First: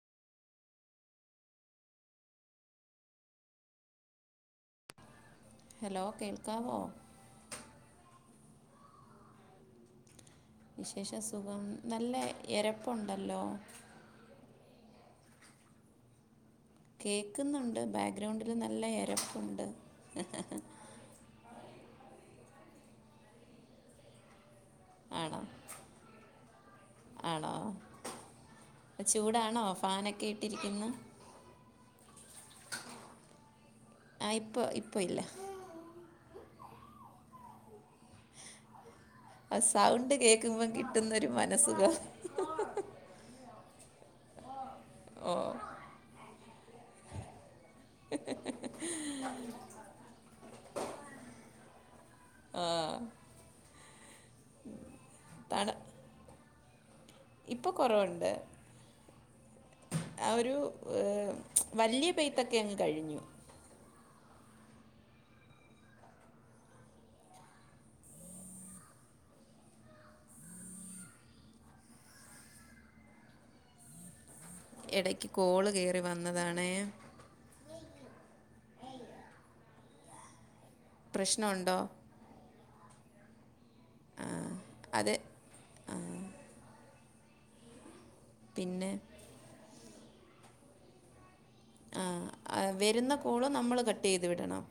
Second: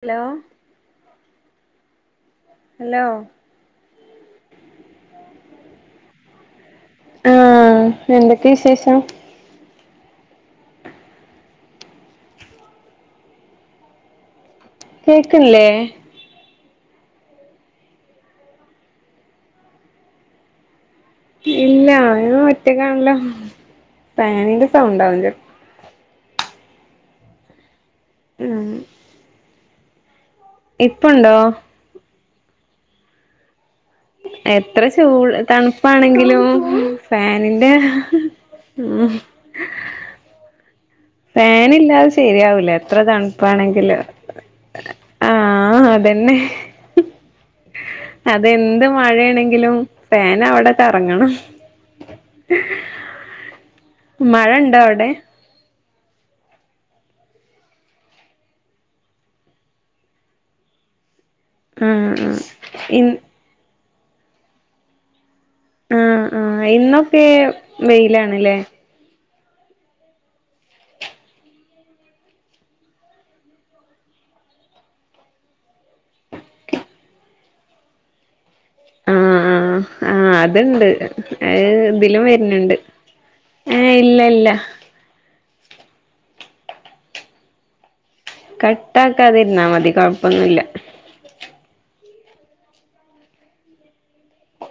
Hello hello hello കേൾക്കാവോ ആഎന്തൊക്കെ വിശേഷം വിശേഷ സുഖം നല്ല എരപ്പുണ്ടല്ലോ കേക്ക്ല്ലേ കേക്കുന്നുണ്ട് ബാഗ്രൗണ്ടില് നല്ല എരപ്പുണ്ട് ഇല്ല അ ഒറ്റക്കാണല്ലോ ഫാനീന്റെ ഇപ്പോഉണ്ടാവില്ല ആണോ ആണോ ചൂടാണോ ഫോ- പാനക്കോ ഇപ്പോ ഉണ്ടോ ആ ഇപ്പോൾ എത്ര ഇപ്പോൾ ചൂ ഇല്ല ട്തണുപ്പാണെങ്കിലും ഫാനിന്റെ അ സൗണ്ട് കേക്കുമ്പോ കിട്ട- ഫാൻഇല്ലാതെ ശരിയാവൂല എത്ര തണുപ്പാണെങ്കില് ആ അതെന്നെ അതെന്ത് മഴയാണെങ്കിലും ഫേൻ അവിടെ കറങ്ങണം മഴ ഉണ്ടോ അവിടെ ഇപ്പൊ കുറവുണ്ട് ആ ഒരു വലിയ ആഹ് ആഹ് പെയ്ത്തൊക്കെ അങ്ങ് ഇൻ കഴിഞ്ഞു ആ ആ ഇന്നൊക്കെ വെയിലാണല്ലേ ഇടക്ക് കോള് കേയറി വന്നതാണ് ആ ആ ആഹ് അ ഇത്ണ്ട് അ പ്രശ്നമുണ്ടോ ഇതിലും വരുന്നുണ്ട് ഏ ഇല്ല ഇല്ല ആ കട്ട ആക്കാതിരുന്ന മതി കുഴപ്പൊന്നുമില്ല ആ വരുന്ന കോളും നമ്മൾ കട്ട് ചെയ്ത് വിടണം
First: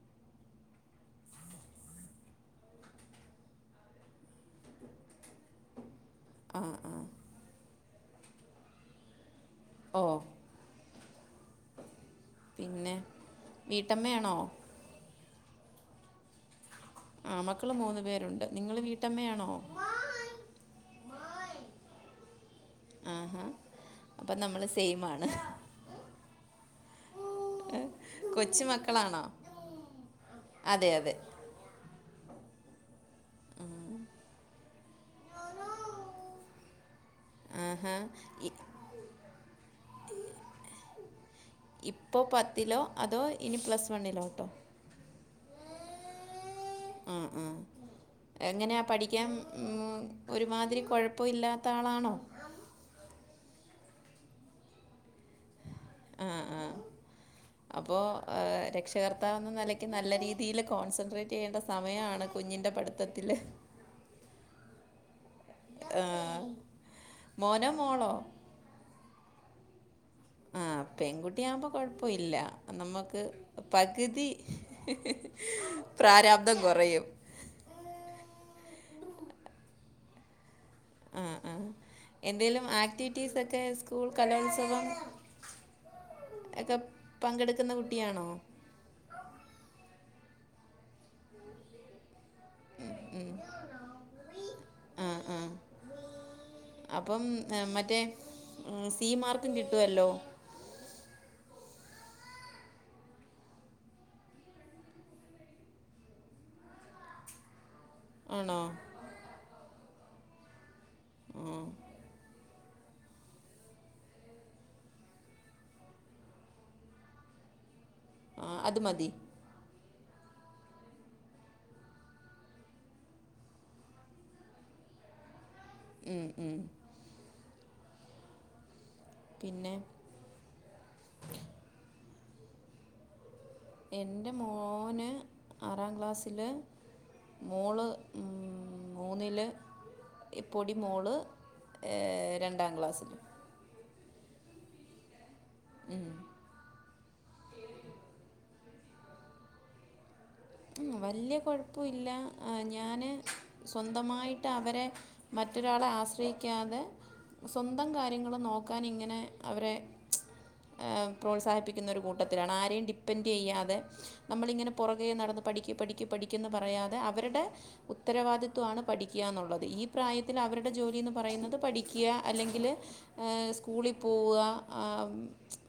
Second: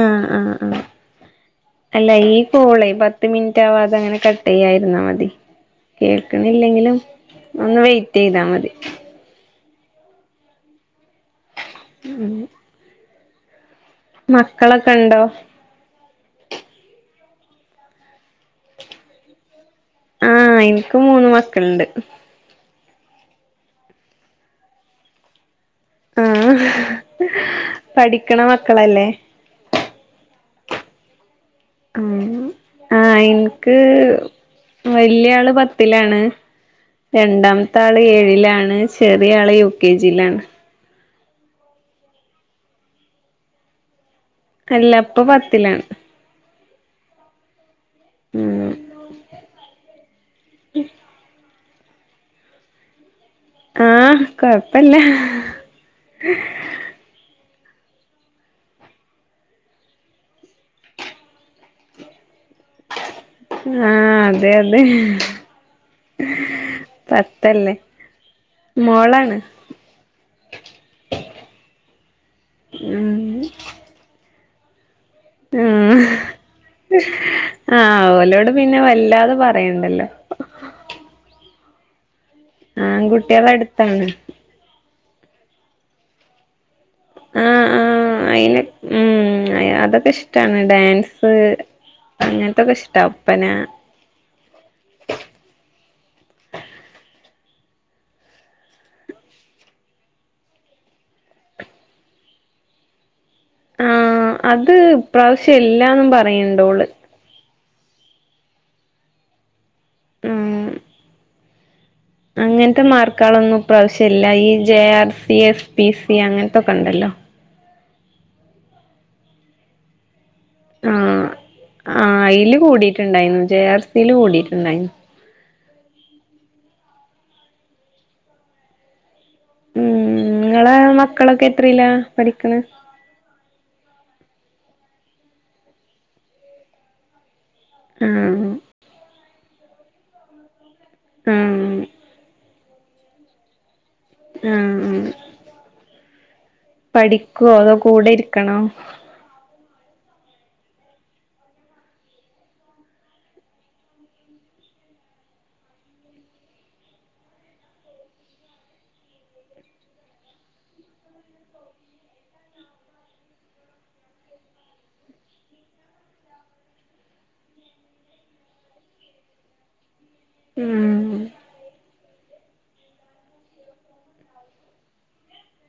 ആ ആ ആ അല്ല ഈ കോളേ പത്ത് മിനിറ്റവാത അങ്ങനെ കട്ട് ചെയ്യായിരുന്നാ മതി കേൾക്കണില്ലെങ്കിലും ഒന്ന് വെയ ചെയ്താ മതി ഓ പിന്നെ വീട്ടമ്മയാണോ മക്കളൊക്കെ ഉണ്ടോ ആ മക്കള് മൂന്നു പേരുണ്ട് നിങ്ങള് വീട്ടമ്മയാണോ ആ എനിക്ക് മൂന്ന് മക്കളുണ്ട് ആഹാ അപ്പൊ നമ്മള് സെയിംആണ് ഉം പഠിക്കണ കൊച്ചു മക്കളല്ലേ മക്കളാണോ അതെ അതെ ഉം ആ എനിക്ക് വലിയ ആള് പത്തിലാണ് രണ്ടാമത്തെ ആഹാ ആള് ഏഴിലാണ് ചെറിയ ആള് യു കെ ജിയിലാണ് ഇപ്പോ പത്തിലോ അതോ ഇനി പ്ലസ് വണ്ണിലോ അല്ല ഇപ്പം പത്തിലാണ് ആ ആ ഉം എങ്ങനെയാ പഠിക്കാൻ ഉം, ഒരുമാതിരി കുഴപ്പം ഇല്ലാ ത്താളാണോ ആ കൊഴപ്പവില്ല അപ്പോ രക്ഷകർത്താവെന്ന നിലക്ക് നല്ല രീതില് കോൺസെൻട്രേറ്റ് ചെയ്യേണ്ട സമയാണ് ആ അതെ അതെ ആ മോനോ പത്തല്ലേ മോളോ മോളാണ് ആ പെൺകുട്ടിയാവുമ്പോ കൊഴപ്പം ഇല്ല നമ്മുക്ക് പകുതി ഉം പ്രാരാബ്ദം കുറയും ആ അവലോട് പിന്നെ വ ല്ലാതെ പറയണ്ടല്ലോ. ആഹ് ആഹ്. എന്തേലും ആൺകുട്ടികളെ ആക്ടിവിറ്റീസൊക്കെ സ്കൂൾ അടുത്താണ് കലോത്സവം എകം ആഹ് ആ അയിന് ഉം എ അതൊക്കെ ഇഷ് ട്ടാണ് ഡാൻസ് അങ്ങൻത്തൊക്കെ ഇഷ്ടാ ഒപ്പന ആ ആ അ മറ്റേ ഉം സി മാർക്കും കിട്ടുവല്ലോ. ആഹ് അത് ഇപ്രാശ്യം ഇല്ലാന്നും പറയണ്ട് ഓള്. ആണോ. ഉം. ആഹ്. അങ്ങൻത്തെ മാർക്കാളൊന്നും ഇപ്രാവശ്യ ഇല്ല. ഈ J R C S P C അങ്ങൻത്തൊക്കെണ്ടല്ലോ. ആഹ് അത് മതി. ആഹ് ആ അയില് കൂടീട്ട്ണ്ടായീന്നു. J R സിയില് കൂടീട്ടുണ്ടായ്ഞ്. ഉം ഉം. പിന്നെ ഉം ങ്ങളെ മക്കളൊക്കെ എത്രെലാ? പഠിക്ക്‌ണ്‌. എന്റെ മോന് ആറാം ക്ലാസില്. മോള് ഉം ആഹ് മൂന്നില്. ഇപ് പൊടിമോള് ആഹ് രണ്ടാം ക്ലാ ആഹ് ഉം. പഠിക്കുവോ അതോ കൂടെ ഇരിക്കണോ? ഉം വലിയ കുഴപ്പം ഇല്ല ഞാന് സ്വന്തമായിട്ട് അവരെ മറ്റൊരാളെ ആശ്രയിക്കാതെ സ്വന്തം കാര്യങ്ങള് നോക്കാൻ ഇങ്ങനെ അവരെ പ്രോത്സാഹിപ്പിക്കുന്ന ഒരു കൂട്ടത്തിലാണ് ആരെയും ഡിപ്പെൻഡ് ചെയ്യാതെ നമ്മളിങ്ങനെ പുറകെ നടന്ന് പഠിക്ക് പഠിക്ക് പഠിക്കെന്ന് പറയാതെ അവരുടെ ഉത്തരവാദിത്വണ് പഠിക്കുക എന്നുള്ളത് ഈ പ്രായത്തിൽ അവരുടെ ഉം ജോലിന്ന് പറയുന്നത് പഠിക്കുക അല്ലെങ്കില് സ്കൂളി പോവുക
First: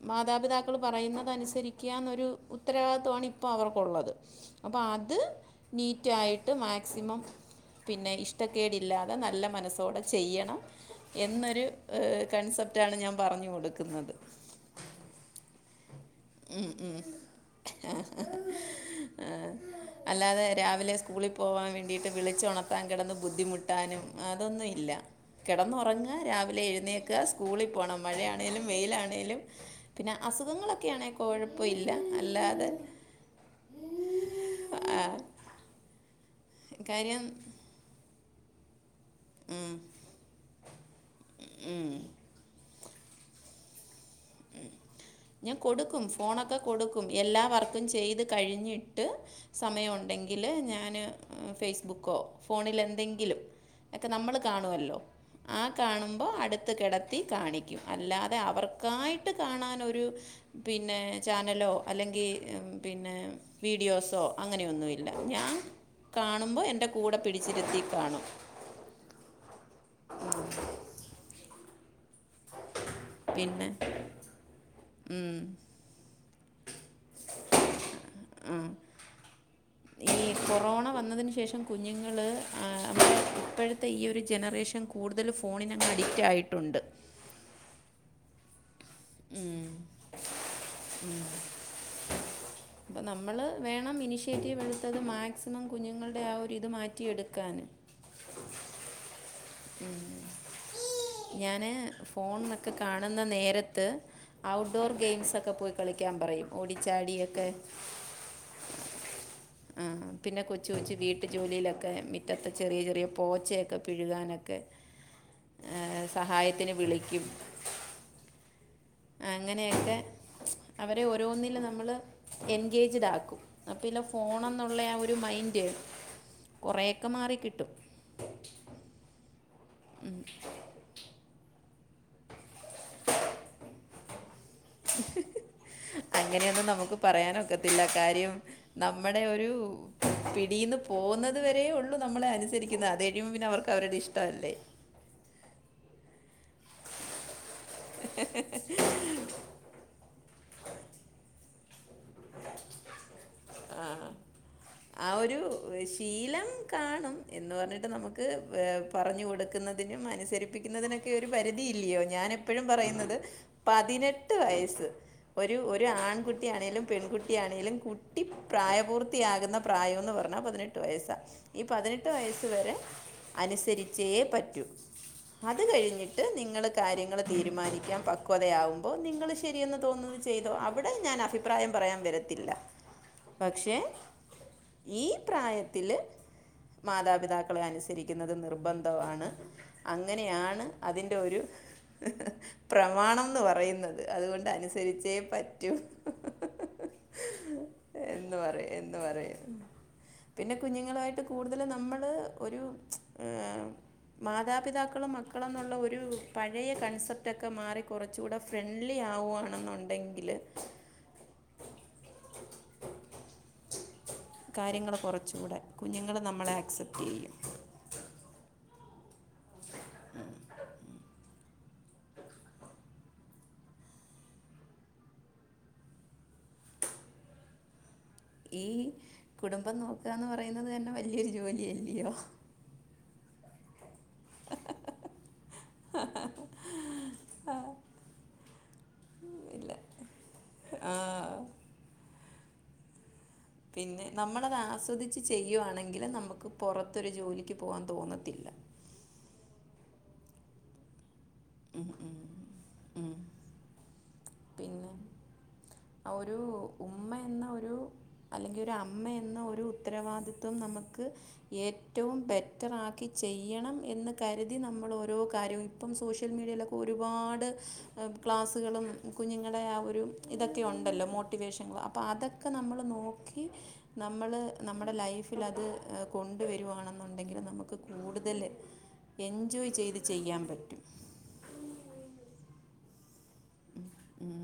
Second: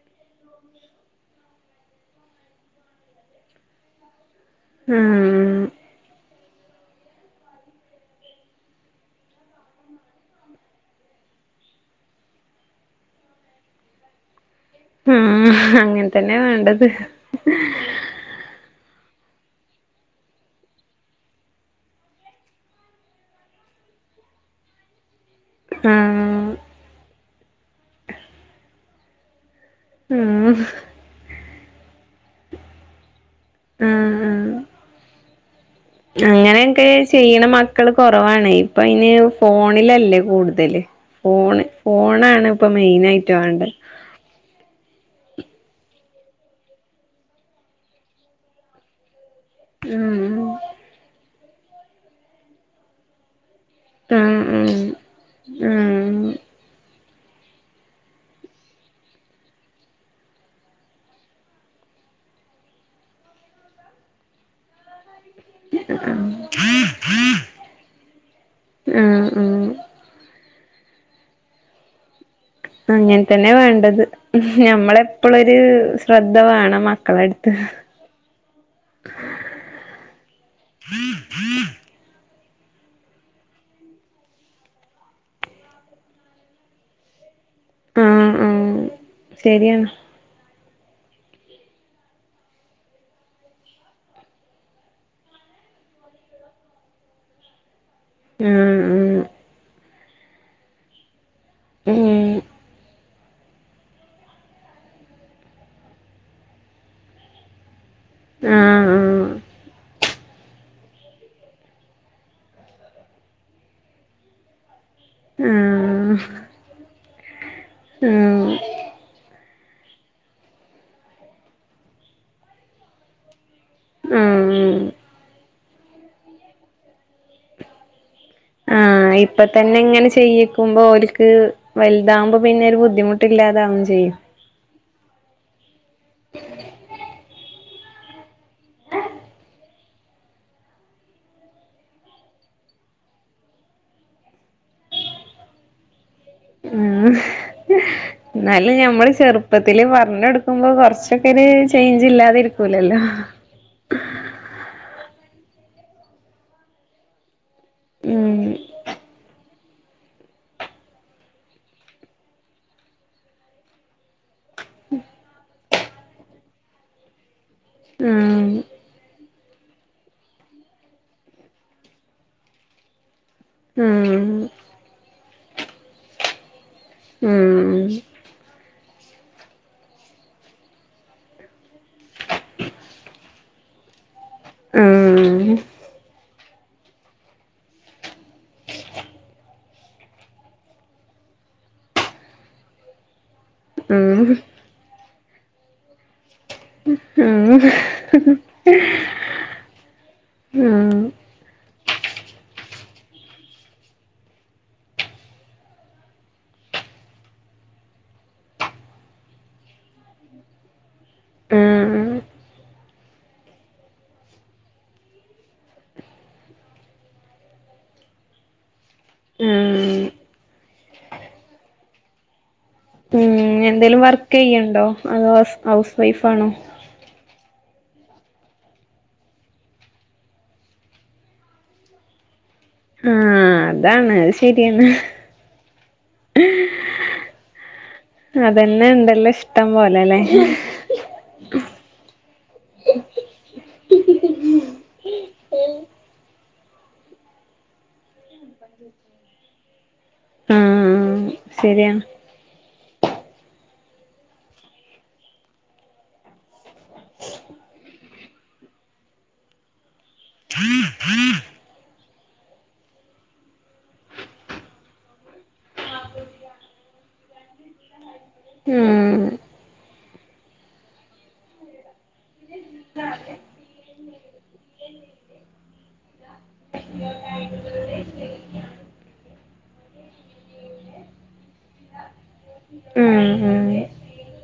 മാതാപിതാക്കള് പറയുന്നതനുസരി ക്ക്യാന്നൊരു ഉത്തരവാദിത്വമാണ് ഇപ്പോ അവർക്കുള്ളത്. അപ്പം അത് ഉം നീറ്റായി ട്ട് മാക്സിമം പിന്നെ ഇഷ്ടക്കേടില്ലാതെ നല്ല മനസ്സോടെ ചെയ്യണം. എന്നൊരു ഏഹ് കൺസെപ്റ്റാണ് ഞാൻ പറഞ്ഞു കൊടുക്കുന്നത്. ആഹ് അങ്ങനെ തന്നെയാ വേണ്ടത്. ആഹ് അല്ലാതെ രാവിലെ സ്കൂളി പോവാൻ വേണ്ടിയിട്ട് വിളിച്ച് ഉണർത്താൻ കിടന്ന് ബുദ്ധിമുട്ടാനും അതൊന്നും ഇല്ല. കെടന്നുറങ്ങാ ആഹ് രാവിലെ എഴു പിന്നെയൊക്കെ സ്കൂളി പോണം മഴയാണെലും വെയിലാണെലും പിന്ന ഉം അസുഖങ്ങളൊക്കെയാണെ കൊഴ പ്പ ഇല്ല അല്ലാതെ ആഹ് ആഹ് ആഹ് അങ്ങനെയൊക്കെ ചെയ്യണ മക്കള് കുറവാണെ. അപ്പ ഇനി ഫോണിലല്ലേ കൂടുതല്, ഫോണ്, ഫോണാണ്. ഇപ്പൊ മെയിൻ ആയിറ്റ വേണ്ട. ഉം ഞാൻ കൊടുക്കും, ഫോണൊക്കെ കൊടുക്കും, എല്ലാ വർക്കും ചെയ്ത് കഴിഞ്ഞിട്ട്. സമയമ ഉം ഉണ്ടെങ്കിൽ ഞാന് ഉം ഫേസ്ബുക്കോ, ഫോണിൽ എന്തെങ്കിലും. ഒക്കെ ഉം നമ്മൾ ഉം കാണുവല്ലോ ആ ഉം കാണുമ്പോ അടുത്ത് കിട ത്തി കാണിക്കും, അല്ലാതെ അവർക്കായി ട്ട് കാണൻ ഒരു പിന്നെ ചാനലോ അല്ലെങ്കിൽ പിന്നെ വീഡിയോസോ അങ്ങനെയൊന്നുമി ല്ല, ഞാൻ കാണുമ്പോ എന്റെ കൂടെ പിടിച്ചിരുത്തി കാണും ഉം ഉം ഉം. അങ്ങനെ തന്നെ പിന്നെ വേണ്ടത്, ഉം. ഞമ്മളെപ്പോളൊരു ശ്രദ്ധ വേണം മക്കളുടെ അടുത്ത്. ഈ കൊറോണ വന്നതിന് ശേഷം കുഞ്ഞുങ്ങള് ങ [unintelligible] ഇപ്പോഴത്തെ ഈ ഒരു ജനറേഷൻ കൂടുതല് ഫോണിനങ്ങ് അഡിക്റ്റ് ആയിട്ടുണ്ട്. ആഹ ആഹ. ശരിയാണ്. ഉ അപ്പ നമ്മള് വേണം ഇനിഷ്യേറ്റീവ് എടുത്തത് മാക്സിമം കുഞ്ഞുങ്ങളുടെ ആ ഒരുരിത് മാറ്റിയെടുക്കാന്. ങ ഹ. ഉം [unintelligible] ഞാന് ഉം ഫോൺന്നൊക്കെ കാണ ന്ന നേര ത്ത് ഔട്ട്ഡോർ ഗെയിംസൊക്കെ പോയി കളിക്കാൻ പറയും ഓടിച്ചാടിയൊക്കെ ആഹ് ആ, ആഹ് പിന്നെ കൊച്ചു കൊച്ച് വീട്ടു ജോലിയിലൊക്കെ മിറ്റത്തെ ചെറിയ ചെറിയ പോച്ചയൊക്കെ പിഴുകാനൊക്കെ ഏഹ് ആഹ് സഹായത്തിന് വിളി ക്കും ആഹ് അങ്ങനെയൊക്കെ അവരെ ഓരോന്നില് നമ്മള് എൻഗേജ്ഡ് ആക്കും അപ്പൊ ഇല്ല ആഹ് ഫോണന്നുള്ള ആ ഒരു മൈൻ ന്റ് കുറേ ഒക്കെ മാറിക്കിട്ടും തന്നിങ്ങനെ ചെയ്യിക്കുമ്പോ ഓല്ക്ക് വലുതാകുമ്പോ പിന്നെ ഒരു ബുദ്ധിമുട്ടില്ലാതാവും ചെയ്യും [unintelligible] അങ്ങനെയൊന്ന് നമുക്ക് പറയാനൊക്ക ത്തില്ല കാര്യം നമ്മുടെ ഒരു പിടീന്ന് പോകുന്നത് വരേ ഉള്ളു നമ്മളെ അനുസരിക്കുന്നത് അത് കഴിയുമ്പ പിന്നെ അവർക്ക് അവരുടെ ഇഷ്ടമല്ലേ? എന്നാല് ഞമ്മള് ചെറുപ്പത്തില് പറഞ്ഞ് കൊടുക്കുമ്പോ കൊറച്ചൊക്കര് ത്തേന് ജില്ലാതിരിക്കൂലല്ലോ. ആ ഒരു ശീലം കാണും. എന്ന് പറഞ്ഞിട്ട് നമുക്ക് ഉം ഏഹ് പറഞ്ഞു കൊടുക്കുന്ന തിനും അനുസരിപ്പിക്കുന്നതിനൊക്കെ ഒരു പരിധി ഇല്ല്യയോ ഞാൻ എപ്പഴും പറയുന്നത് പതിനെ ട്ട് വയസ്സ് ഒരു ഒരു ആൺകുട്ടി ട്ടി ആണേലും പെൺകു ട്ടി ആണെങ്കിലും കുട്ടി ഉം പ്രായപൂർത്തിയാ കുന്ന പ്രായമെന്ന് പറഞ്ഞാ പതിനെട്ട് വയസ്സാ ഈ പതിനെട്ട് വയസ് വരെ അനുസരിച്ചേ ഉം പറ്റൂ അത് കഴിഞ്ഞിട്ട് നിങ്ങൾക്ക് കാര്യങ്ങള് ഉം തീരുമാനിക്കാൻ പക്വതയാവും. അപ്പോ നിങ്ങള് ശരിയെന്ന് തോന്നുന്നത് ചെയ്തോ അവിടെ ഞാൻ അഫി പ്രായം പറയാൻ വരത്തില്ല പക്ഷെ ഉം ഈ ഉം പ്രായത്തില് മാതാപിതാക്കളെ അനുസരിക്കുന്നത് നിർബന്ധമാണ്. അങ്ങനെയാണ് അതിൻ്റെ ഒരു പ്രമാണം. ന്ന് പറയുന്നത് ഉം അതുകൊണ്ട് അനുസരിച്ചേ പറ്റും എന്ന് പറയും എന്ന് പറയും പിന്നെ ഉം കുഞ്ഞുങ്ങളുവായിട്ട് കൂടുതല് നമ്മൾ ഒരു ഏഹ് മാതാപിതാക്കളും മക്കളെന്നുള്ള ഒരു പഴയ കൺസെപ്റ്റൊക്കെ മാറി കുറച്ചൂടെ ഫ്രണ്ട്ലി ആവുവാണെന്നുണ്ടെങ്കില് ഉം കാര്യങ്ങള് കുറച്ചൂടെ കുഞ്ഞുങ്ങള് നമ്മളെ ആക്സെപ്റ്റ് ചെയ്യും. ഉം ആഹ് ഇനി എന്തേലും വർക്ക് ചെയ്യണ്ടോ അതോ ഹൗസ് ഹൗസ് വൈഫാണോ? ഈ കുടുംബം നോക്കുകാന്ന് പറയുന്നത് തന്നെ വല്ല്യൊരു ജോലിയല്ലിയോ? ആഹ് അതാണ് അത് ശരിയാണ് അതന്നെ ഇണ്ടല്ലോ ഇഷ്ടം പോലെ ല്ലേ ആ, പിന്നെ നമ്മളത് ആസ്വദിച്ച് ചെയ്യുവാണെങ്കില് നമക്ക് പൊറത്തൊരു ജോലിക്ക് പോവാൻ തോന്നത്തില്ല. ആ ആ ഉം ഉം ഉം പിന്നെ ഒരു ഉമ്മ എന്ന ഒരു അല്ലെങ്കിൽ ഒരു അമ്മ എന്ന ഒരു ഉത്തരവാദിത്വം നമക്ക് ഏ ഏറ്റവും ബെറ്റർ ആക്കി ചെയ്യണം എന്ന് കരുതി നമ്മളോരോ കാര്യം ഇപ്പം സോഷ്യൽ മീഡിയേലൊക്കെ ഒരുപാട് ക്ലാസ്സുകളും ഉം കുഞ്ഞുങ്ങളെ ആ ഒരു ഇത് ക്കെ ഒണ്ടല്ലോ മോട്ടിവേഷൻ ക്ലാ അപ്പൊ അതൊക്കെ നമ്മള് നോക്കി നമ്മള് നമ്മടെ ലൈഫിലത് ഏഹ് കൊണ്ടുവരുവാണെന്നുണ്ടെങ്കില് നമുക്ക് കൂടുതല് എൻജോയ് ചെയ്ത് ചെയ്യാൻ പറ്റും. ഉം ഉം ഉം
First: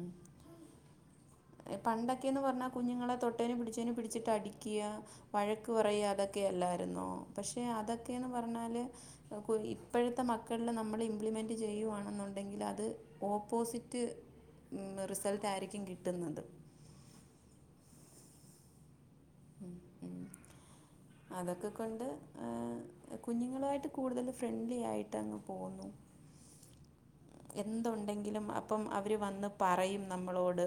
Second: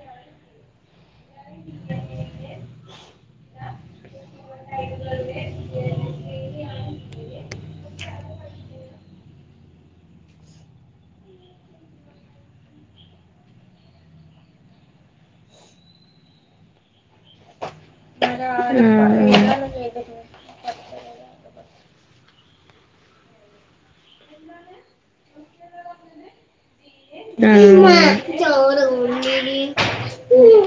ഏഹ് പണ്ടൊക് ക്കേന്ന് പറഞ്ഞാ കുഞ്ഞുങ്ങളെ തൊട്ടേനും പിടിച്ചേനും പിടിച്ചിട്ട് അടിയ്ക്കാ, വഴക്ക് പറയാ അതൊക്കെയല്ലായിരുന്നോ പക്ഷെ അതൊ ക്കേന്ന് പറഞ്ഞാല് [unintelligible] ഇപ്പഴത്തെ മക്കളില് നമ്മള് ഇംപ്ലിമെൻറ് ചെയ്യുവാണെന്നുണ്ടെങ്കില് അത് ഓപ്പോസിറ്റ് റിസൾട്ട് ആയിരിക്കും കി ട്ടുന്നത് ഉം അതൊക്കെ കൊണ്ട് ഏഹ് കുഞ്ഞുങ്ങളുവായിട്ട് കൂടുതല് ഫ്രണ്ട്ലി ആയിട്ട് അങ്ങ് പോവുന്നു ഉം എന്തുണ്ടെങ്കിലും അപ്പം അവര് വന്ന് പറയും നമ്മളോട്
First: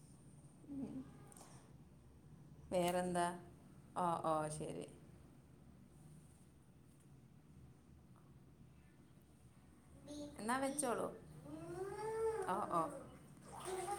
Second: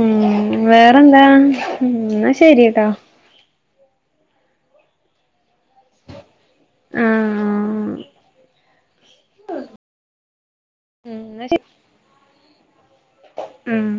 ഉം വേറെന്താ എന്നാ ശരിട്ടോ വേറെന്താ ഓ ഓ ശെരി ആഹ് എന്നാ വെച്ചോളൂ ഉം എന്നാ ശെ ഓ ഓ ഉം